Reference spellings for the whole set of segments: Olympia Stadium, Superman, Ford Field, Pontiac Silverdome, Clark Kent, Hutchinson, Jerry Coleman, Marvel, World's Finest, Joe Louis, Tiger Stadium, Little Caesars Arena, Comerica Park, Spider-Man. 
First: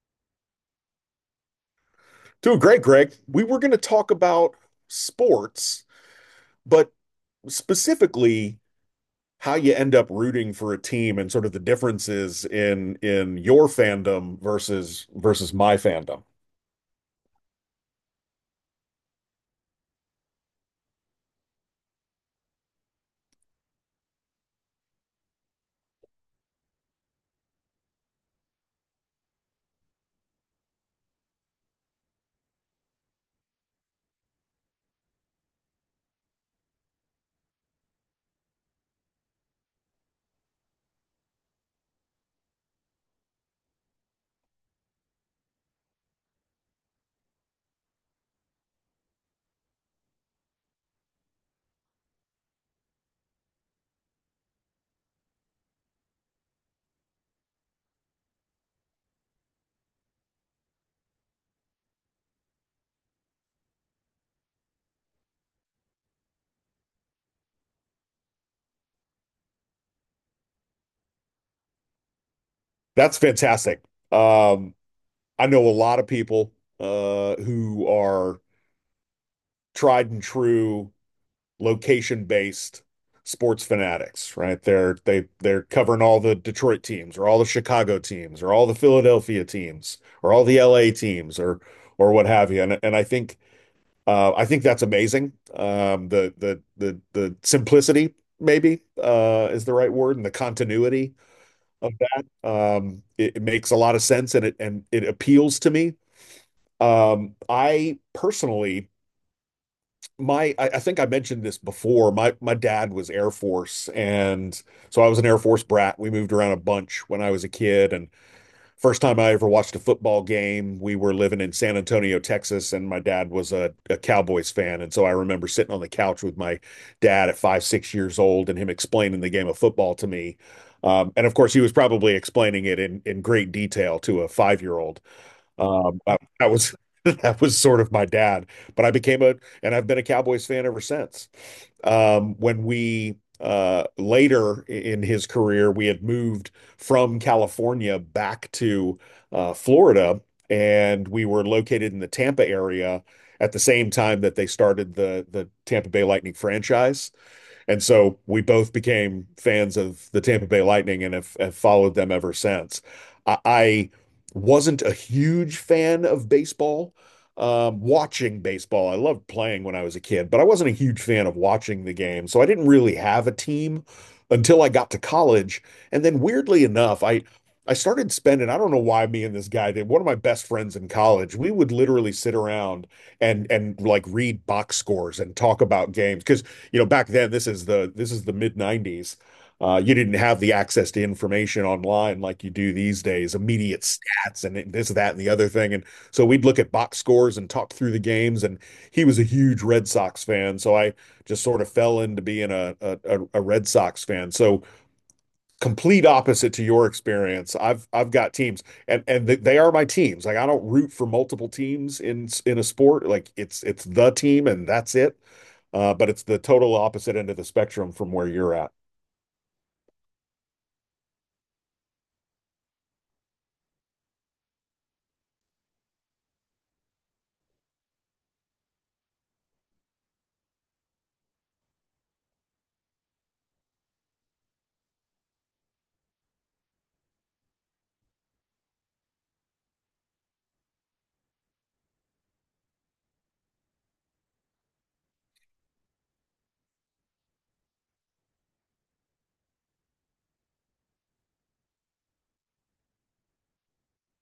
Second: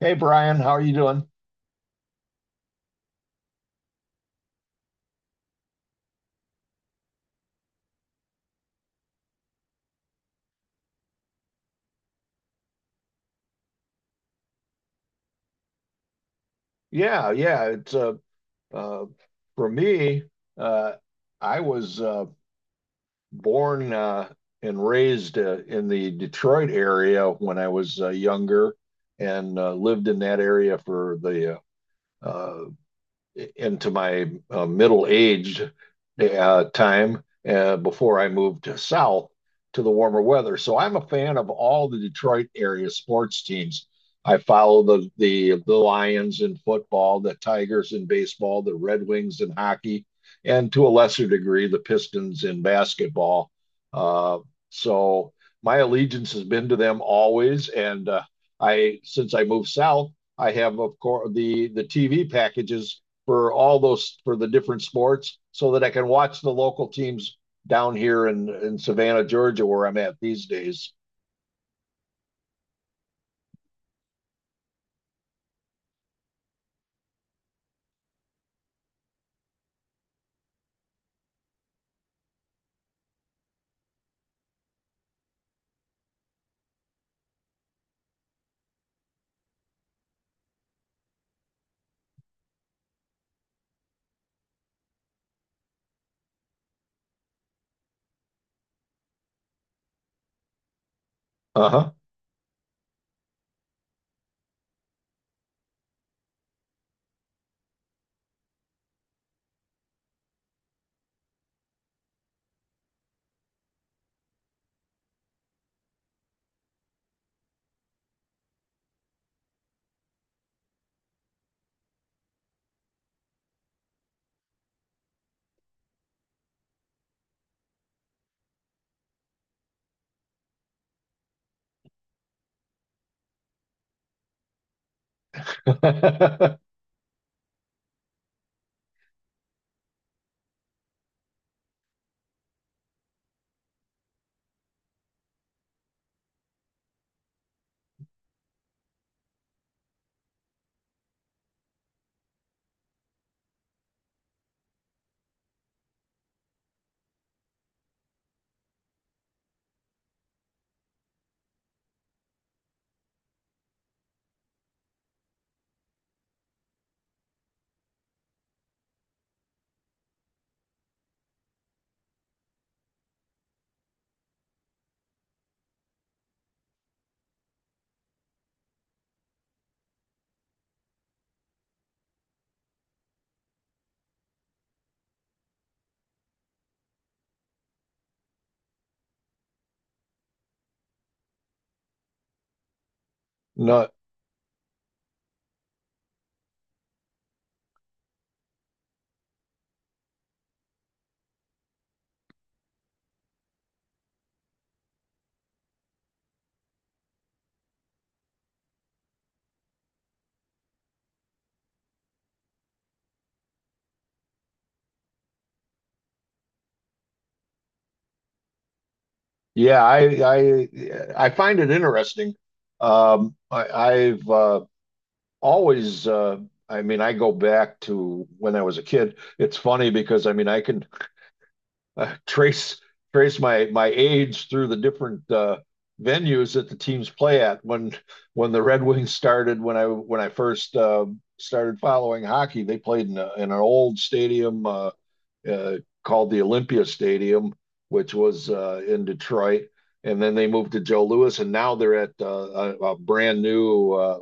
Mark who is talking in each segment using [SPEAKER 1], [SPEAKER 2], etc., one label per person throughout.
[SPEAKER 1] Hey Brian, how are you doing?
[SPEAKER 2] Doing great, Greg. We were going to talk about sports, but specifically how you end up rooting for a team and sort of the differences in your fandom versus my fandom.
[SPEAKER 1] Yeah, yeah. It's uh, for me, uh, I was born and raised in the Detroit area when I was younger, and lived in that area for the uh, uh, into my middle aged time before I moved south to the warmer weather. So I'm a fan of all the Detroit area sports teams. I follow the Lions in football, the Tigers in baseball, the Red Wings in hockey, and to a lesser degree the Pistons in basketball. Uh, so my allegiance has been to them always, and I since I moved south, I have of course the TV packages for all those for the different sports so that I can watch the local teams down here in Savannah, Georgia, where I'm at these days.
[SPEAKER 2] That's fantastic. Um, I know a lot of people who are tried and true location-based sports fanatics, right? They're covering all the Detroit teams or all the Chicago teams or all the Philadelphia teams or all the LA teams or what have you. And I think that's amazing. The simplicity maybe is the right word and the continuity
[SPEAKER 1] Uh
[SPEAKER 2] of that. It makes a lot of sense and it appeals to me. I personally I think I mentioned this before. My dad was Air Force, and so I was an Air Force brat. We moved around a bunch when I was a kid, and first time I ever watched a football game, we were living in San Antonio, Texas, and my dad was a Cowboys fan, and so I remember sitting on the couch with my dad at five, 6 years old, and him explaining the game of football to me. And of course, he was probably explaining it in great detail to a 5 year old. That
[SPEAKER 1] huh.
[SPEAKER 2] was that was sort of my dad, but I've been a Cowboys fan ever since. When we later in his career, we had moved from California back to Florida, and we were located in the Tampa area at the same time that they started the Tampa Bay Lightning franchise. And so we both became fans of the Tampa Bay Lightning and have followed them ever since. I wasn't a huge fan of baseball, watching baseball. I loved playing when I was a kid, but I wasn't a huge fan of watching the game. So I didn't really have a team until I got to college. And then weirdly enough, I started spending, I don't know why me and this guy did. One of my best friends in college, we would literally sit around and like read box scores and talk about games because you know, back then, this is the mid-90s. You didn't have the access to information online like you do these days, immediate
[SPEAKER 1] No,
[SPEAKER 2] stats and this, that, and the other thing. And so we'd look at box scores and talk through the games. And he was a huge Red Sox fan, so I just sort of fell into being a Red Sox fan. So complete opposite to your experience. I've got teams and th they are my teams. Like I don't root for multiple teams in a sport. Like it's the team and that's it. But it's the total opposite end of the spectrum from where you're at.
[SPEAKER 1] yeah, I I find it interesting. I've always, I mean, I go back to when I was a kid. It's funny because I mean, I can uh, trace trace my age through the different venues that the teams play at. When the Red Wings started, when I first started following hockey, they played in, a, in an old stadium uh, called the Olympia Stadium, which was in Detroit. And then they moved to Joe Louis, and now they're at a brand new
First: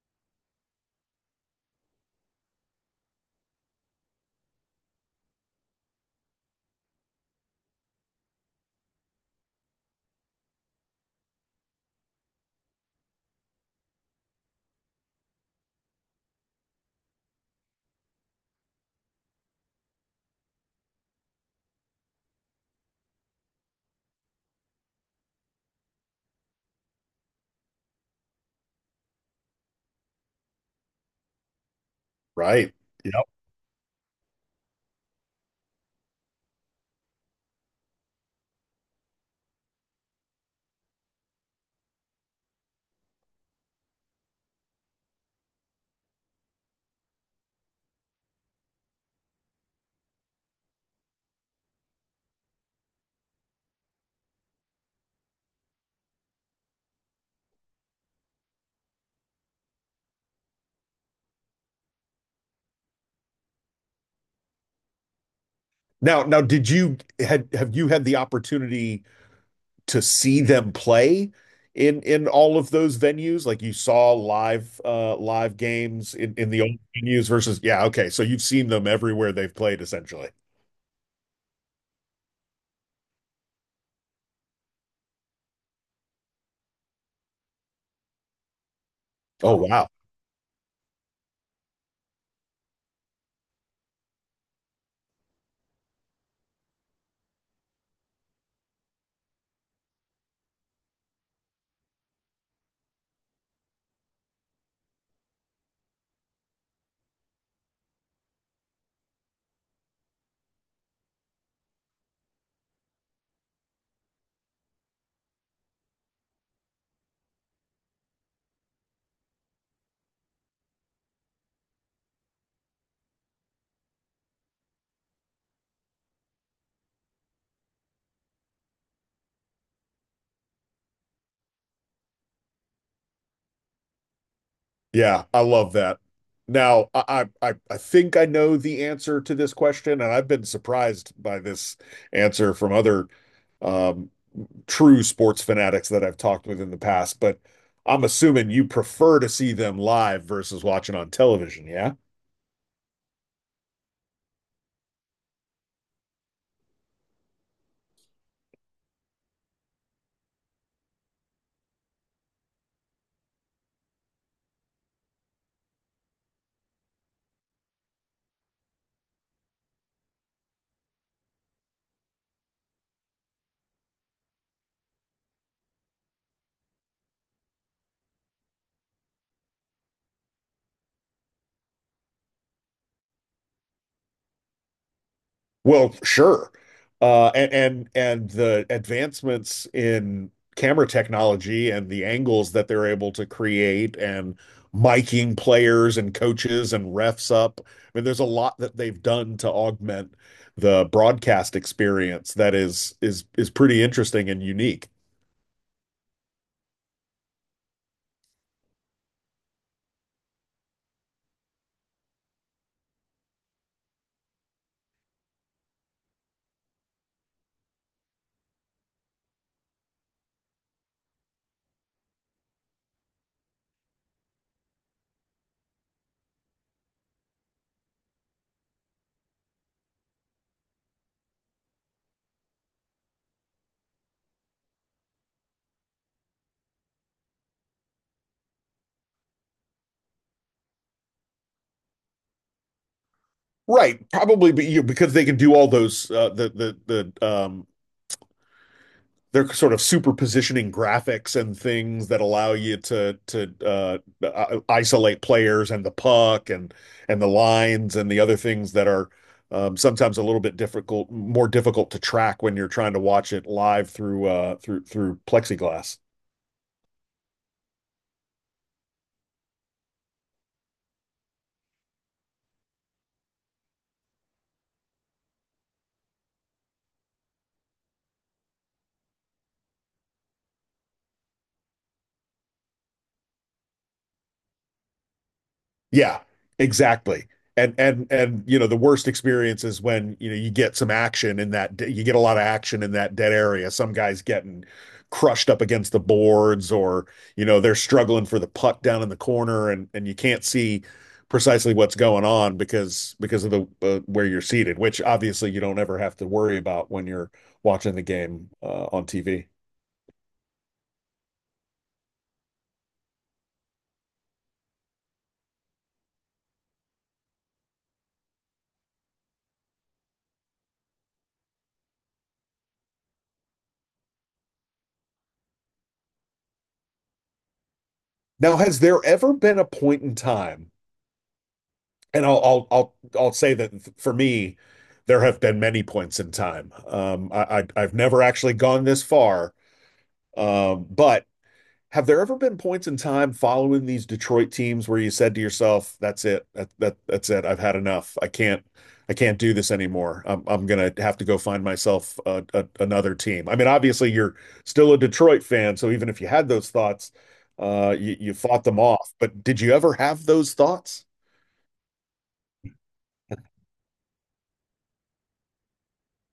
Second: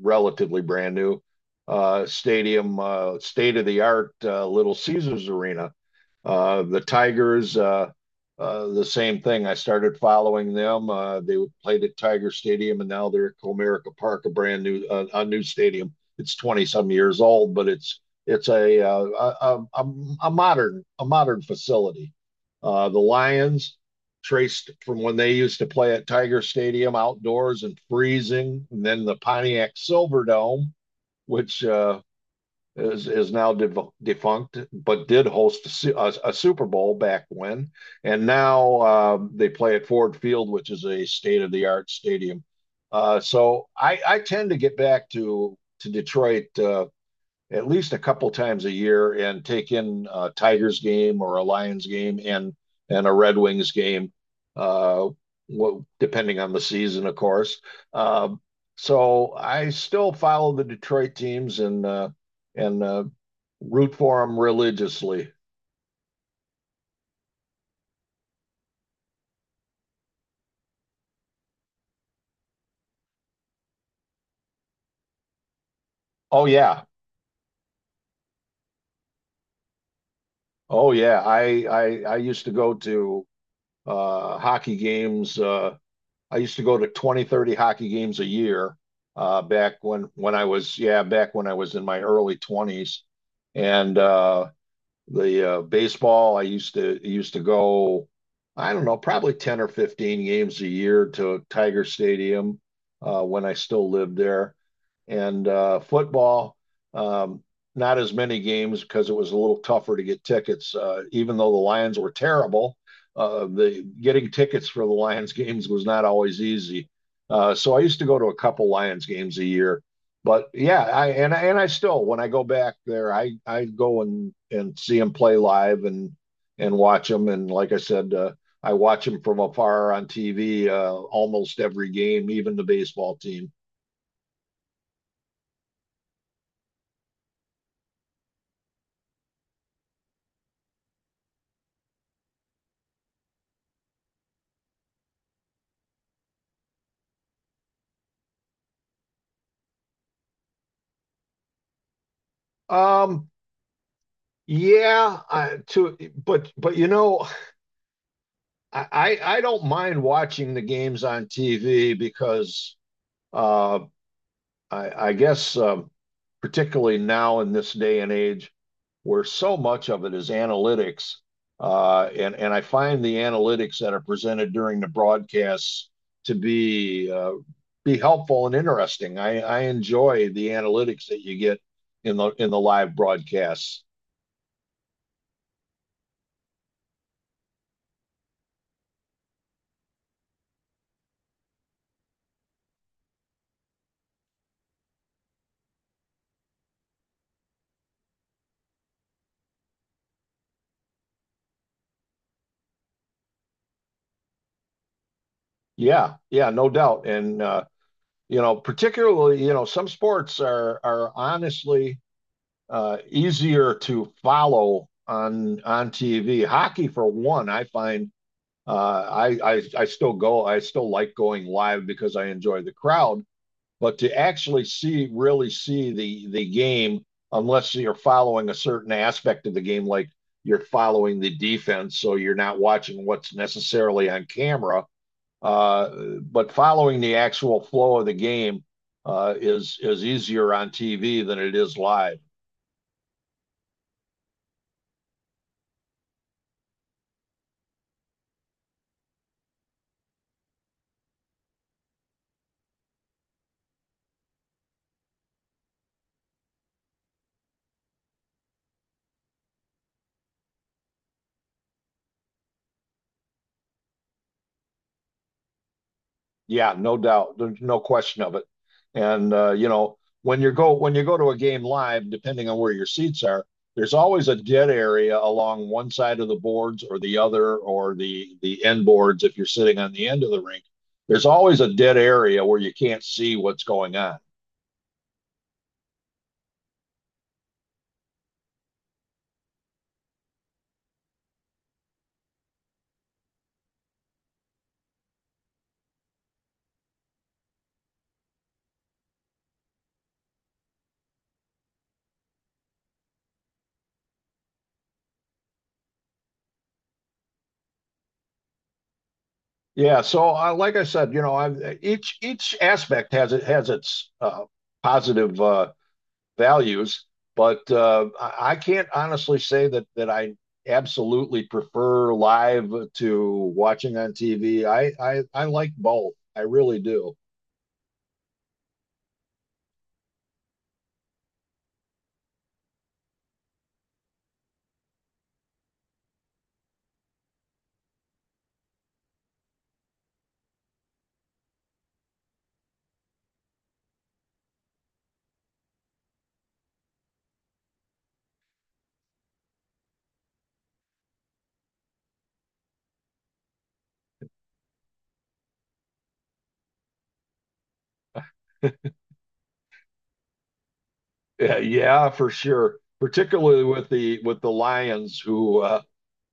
[SPEAKER 1] relatively brand new stadium, state of the art, Little Caesars Arena. The Tigers, the same thing. I started following them. They played at Tiger Stadium, and now they're at Comerica Park, a brand new a new stadium. It's 20 some years old, but it's a, a- a modern facility. The Lions traced from when they used to play at Tiger Stadium outdoors and freezing, and then the Pontiac Silverdome, which
[SPEAKER 2] Right. Yep.
[SPEAKER 1] is now defunct, but did host a Super Bowl back when, and now they play at Ford Field, which is a state of the art stadium. So I tend to get back to Detroit at least a couple times a year and take in a Tigers game or a Lions game and a Red Wings game, uh, well, depending on the season, of course. Uh, so I still follow the Detroit teams and root for them religiously.
[SPEAKER 2] Now, did you had have you had the opportunity to see them play in all of those venues? Like you saw live live games
[SPEAKER 1] Oh
[SPEAKER 2] in the old
[SPEAKER 1] yeah,
[SPEAKER 2] venues versus yeah, okay. So you've seen them everywhere they've played essentially.
[SPEAKER 1] oh yeah. I used to go to hockey games. I used to go to 20, 30 hockey games a year
[SPEAKER 2] Oh,
[SPEAKER 1] back
[SPEAKER 2] wow.
[SPEAKER 1] when I was yeah back when I was in my early 20s, and the baseball I used to go I don't know probably 10 or 15 games a year to Tiger Stadium when I still lived there and football. Um, Not as many games because it was a little tougher to get tickets. Even though the Lions were terrible, the getting tickets for the Lions games was not always easy. So I used to go to a couple Lions games a year. But yeah, I still when I go back there, I go and see them play live and watch them. And like I said, I watch them from afar on TV almost every game, even the baseball team.
[SPEAKER 2] Yeah, I love that. Now, I think I know the answer to this question, and I've been surprised by this answer from other um, true sports fanatics that I've talked with in the past. But I'm assuming you prefer to see them live versus watching on television. Yeah.
[SPEAKER 1] Um, Yeah, to but you know, I don't mind watching the games on TV because uh, I guess particularly now in this day and age where so much of it is analytics, and I find the analytics that are presented during the broadcasts to be helpful and interesting. I enjoy the analytics that you get in the live broadcasts.
[SPEAKER 2] Well, sure. And the advancements in camera technology and the angles that they're able to create and miking players and coaches and refs up. I mean, there's a lot that they've done to augment the broadcast experience that is pretty interesting and unique.
[SPEAKER 1] Yeah, yeah, no doubt, and. You know, particularly, you know, some sports are honestly easier to follow on TV. Hockey, for one, I find, I still go, I still like going live because I enjoy the crowd. But to actually see, really see the game, unless you're following a certain aspect of the game, like you're following the defense, so you're not watching what's necessarily on camera, uh, but following the actual flow of the game is easier on TV than it is live.
[SPEAKER 2] Right, probably be, you because they can do all those they're sort of superpositioning graphics and things that allow you to isolate players and the puck and the lines and the other things that are sometimes a little bit difficult, more difficult to track when you're trying to watch it live through through plexiglass.
[SPEAKER 1] Yeah, no doubt, there's no question of it. And you know, when you go to a game live, depending on where your seats are, there's always a dead area along one side of the boards or the other, or the end boards if you're sitting on the end of the rink. There's always a dead area where you can't see what's going on.
[SPEAKER 2] Yeah, exactly. And you know the worst experience is when you get a lot of action in that dead area. Some guy's getting crushed up against the boards, or you know they're struggling for the puck down in the corner, and you can't see precisely what's going on because of the where you're seated, which obviously you don't ever have to worry about when you're watching the game on TV.
[SPEAKER 1] Yeah, so like I said, you know, each aspect has it has its positive values, but I can't honestly say that I absolutely prefer live to watching on TV. I like both. I really do.
[SPEAKER 2] Now, has there ever been a point in time and I'll say that for me, there have been many points in time. I I've never actually gone this far. But have there ever been points in time following these Detroit teams where you said to yourself, "That's it. That's it. I've had enough. I can't do this anymore. I'm gonna have to go find myself another team." I mean, obviously you're still a Detroit fan, so even if you had those thoughts, you fought them off. But did you ever have those thoughts?
[SPEAKER 1] Yeah, yeah, for sure. Particularly with the Lions,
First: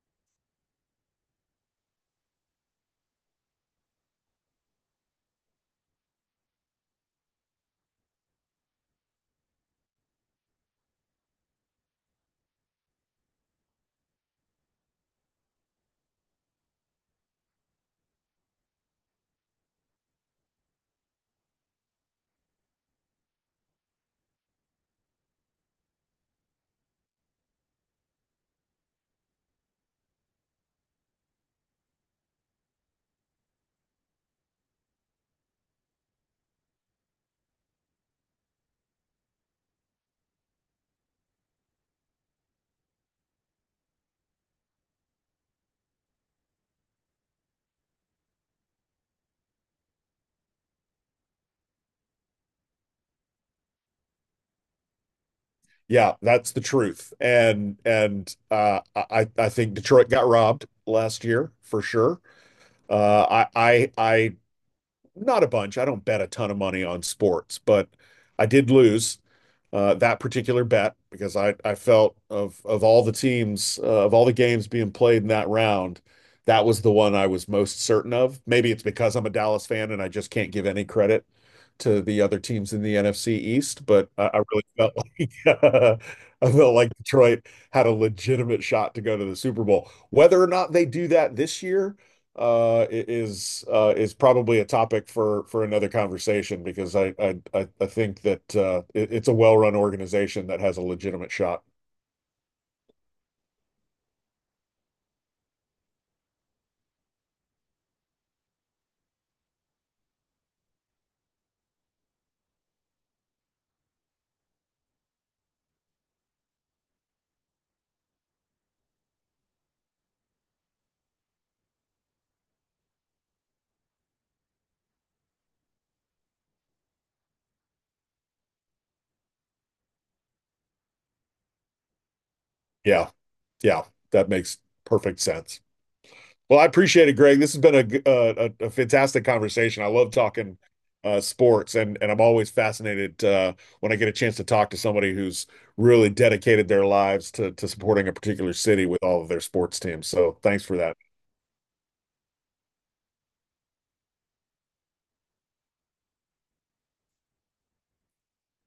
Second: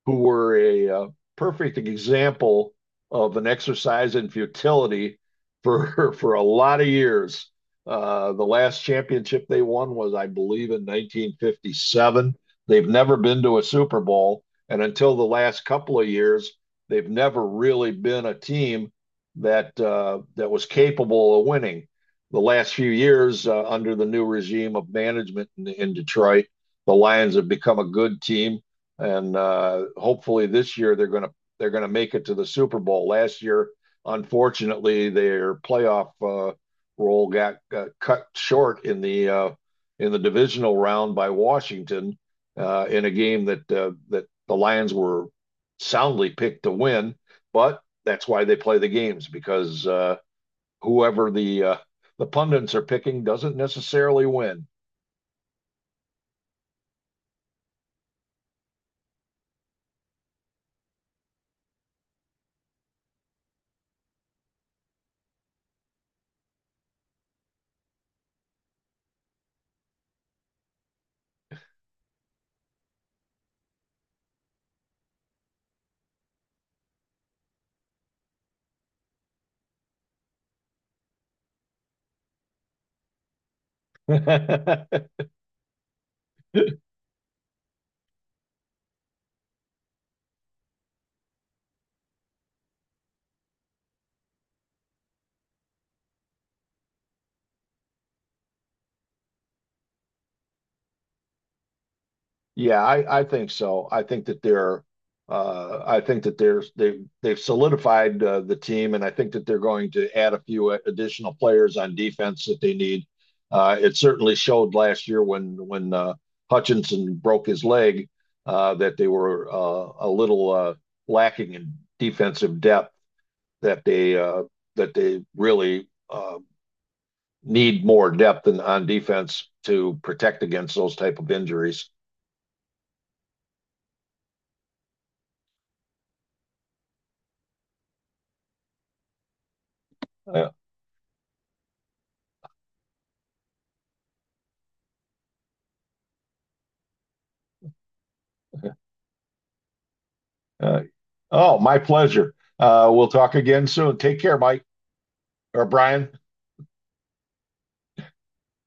[SPEAKER 1] who were a perfect example of an exercise in futility for for a lot of years. The last championship they won was, I believe, in 1957. They've never been to a Super Bowl, and until the last couple of years, they've never really been a team that that was capable of winning. The last few years, under the new regime of management in Detroit, the Lions have become a good team and hopefully this year they're gonna make it to the Super Bowl. Last year, unfortunately, their playoff role got cut short in the divisional round by Washington in a game that that the Lions were soundly picked to win. But that's why they play the games because whoever the pundits are picking doesn't necessarily win.
[SPEAKER 2] Yeah, that's the truth. And I think Detroit got robbed last year for sure. I Not a bunch. I don't bet a ton of money on sports, but I did lose that particular bet because I felt of all the teams of all the games being played in that round, that was the one I was most certain of. Maybe it's because I'm a Dallas fan and I just can't give any credit to the other teams in the NFC East, but I really felt like uh, I felt like Detroit had a legitimate shot to go to the Super Bowl. Whether or not they do that this year is probably a topic for another conversation because I think that it's a well-run organization that has a legitimate shot.
[SPEAKER 1] Yeah, I think so. I think that I think that they've solidified the team, and I think that they're going to add a few additional players on defense that they need. It certainly showed last year when Hutchinson broke his leg that they were a little lacking in defensive depth. That they uh, that they really need more depth on defense to protect against those type of injuries.
[SPEAKER 2] Yeah, yeah, that makes perfect sense. Well, I appreciate it, Greg. This has been a fantastic conversation. I love talking sports, and I'm always fascinated when I get a chance to talk to somebody who's really dedicated their lives to supporting a particular city with all of their sports teams. So thanks for
[SPEAKER 1] Uh,
[SPEAKER 2] that.
[SPEAKER 1] oh, my pleasure. We'll talk again soon. Take care, Mike or Brian.